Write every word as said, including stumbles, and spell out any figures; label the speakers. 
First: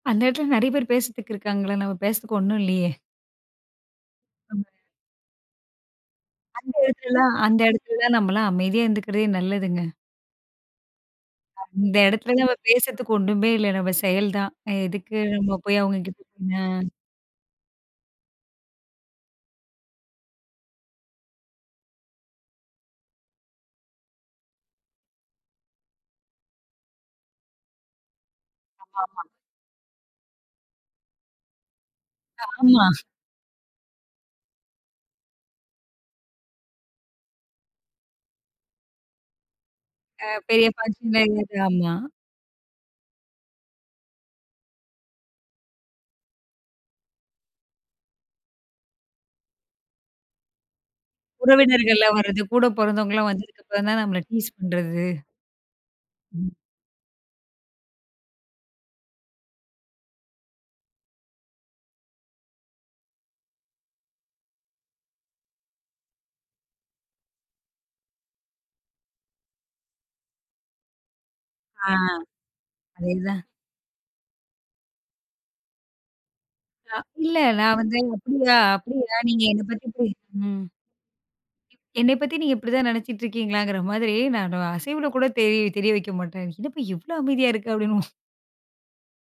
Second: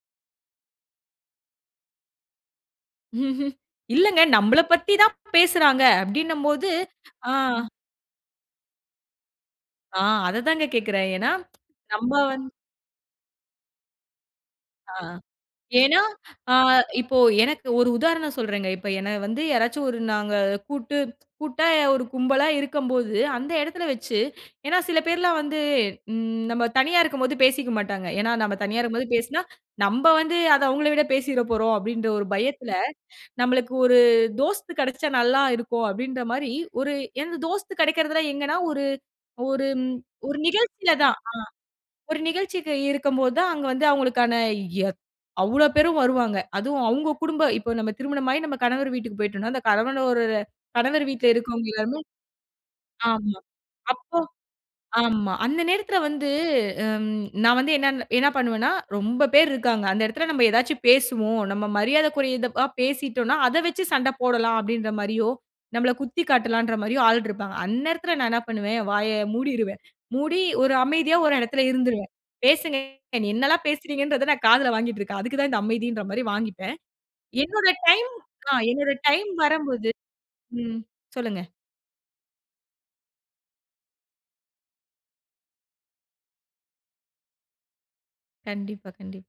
Speaker 1: அந்த எடத்துல நெறைய பேர் பேசறத்துக்கு இருக்காங்கள! நம்ம பேசறதுக்கு ஒண்ணும் இல்லையே.
Speaker 2: ம்ஹ்ம், இல்லங்க. நம்மள
Speaker 1: அம்ம.
Speaker 2: பத்தி தான் பேசுறாங்க அப்படின்னம்போது.
Speaker 1: அந்த எடத்துலலாம்
Speaker 2: அ.
Speaker 1: அந்த எடத்துல தான் நம்பளா அமைதியா இருந்துக்கறதே நல்லதுங்க.
Speaker 2: அ. அததாங்க கேக்குறேன். ஏன்னா,
Speaker 1: இந்த
Speaker 2: நம்ப
Speaker 1: எடத்துல
Speaker 2: வந்
Speaker 1: நம்ம பேசறதுக்கு ஒண்ணுமே இல்ல. நம்ம செயல் தான்.
Speaker 2: அ.
Speaker 1: எதுக்கு நம்ம போயி
Speaker 2: ஏன்னா.
Speaker 1: அவங்ககிட்
Speaker 2: அ,
Speaker 1: அ.
Speaker 2: இப்போ எனக்கு ஒரு உதாரணம் சொல்றேங்க. இப்போ என்ன வந்து யாராச்சும் ஒரு நாங்க கூட்டு கூட்டா ஒரு கும்பலா இருக்கம்போது, அந்த எடத்துல வச்சு ஏன்னா சில பேர்லாம் வந்து ம் நம்ம தனியா இருக்கும்போது பேசிக்க மாட்டாங்க. ஏன்னா நம்ம தனியா இருக்கும்போது
Speaker 1: அம்மாமா.
Speaker 2: பேசுனா நம்ம வந்து அதை அவங்கள விடப் பேசிறப்போறோம் அப்படின்னு ஒரு பயத்துல,
Speaker 1: ஆமா.
Speaker 2: நம்பளுக்கு ஒரு தோஸ்த் கிடைச்சா நல்லா இருக்கும் அப்படின்றமாரி ஒரு எனது தோஸ்த் கிடைக்குறதலாம் எங்கனா, ஒரு ஒரும்
Speaker 1: அ.
Speaker 2: ஒரு
Speaker 1: பெரியப்பா
Speaker 2: நிகழ்ச்சியில
Speaker 1: சி
Speaker 2: தான் அ.
Speaker 1: [unintelligible] ஆமா.
Speaker 2: ஒரு நிகழ்ச்சிக்கு இருக்கம்போது தான் அங்க வந்து அவங்களுக்கான எ அவ்வளவு பேரும் வருவாங்க. அதுவும் அவுங்க குடும்ப இப்ப நம்ம திருமணம் ஆயி நம்ம கணவர் வீட்டுக்குப் போயிட்டோனா, அந்த கணவன் ஒரு கணவர் வீட்ல இருக்குறவங்க எல்லாருமே
Speaker 1: உறவினர்கள்லாம் வர்றது, கூடப் பொறந்தவங்கலாம்
Speaker 2: ஆமா,
Speaker 1: வந்ததுக்கு அப்புறம் தான்
Speaker 2: அப்போ
Speaker 1: நம்மள டீஸ் பண்றது.
Speaker 2: ஆமா. அந்த நேரத்துல வந்து
Speaker 1: ம்.
Speaker 2: ம். நான் வந்து என்ன என்ன பண்ணுவேன்னா ரொம்ப பேர் இருக்காங்க. அந்த இடத்துல நம்ம எதாச்சு பேசுவோம். நம்ம மரியாதக்குறைந்தபா பேசிட்டோன்னா அத வச்சு சண்ட போடலாம் அப்படின்ற மாரியோ, நம்மள குத்தி காட்டலான்ற மாரியோ ஆள் இருப்பாங்க. அந்த எடத்துல நான் என்ன பண்ணுவேன். வாய மூடிருவேன். மூடி ஒரு அமைதியா ஒரு இடத்துல
Speaker 1: அ.
Speaker 2: இருந்துருவேன். பேசுங்க.
Speaker 1: அதேதான்.
Speaker 2: என்னெல்லாம் பேசுறீங்கன்றத நான் காதுல வாங்கிட்டுருக்கேன். அதுக்கு தான் இந்த அமைதின்ற மாரி வாங்கிப்பேன்.
Speaker 1: அ இல்ல.
Speaker 2: என்னோட
Speaker 1: நான் வந்து
Speaker 2: டைம் அ
Speaker 1: அப்படியா?
Speaker 2: என்னோட
Speaker 1: அப்டியா?
Speaker 2: டைம்
Speaker 1: நீங்க என்னைப் பத்தி
Speaker 2: வரம்போது
Speaker 1: இப்படி ம்.
Speaker 2: ம். சொல்லுங்க.
Speaker 1: என்னைப் பத்தி நீங்க இப்படி தான் நெனச்சுட்டுருக்கீங்களாங்கற மாதிரி. நானும் அசைவுல கூடத் தெரிய தெரிய வெக்கமாட்டேன். அப்டினு சொல்லி இவ்ளோ அமைதியா இருக்க அப்படின்னு
Speaker 2: கண்டிப்பா, கண்டிப்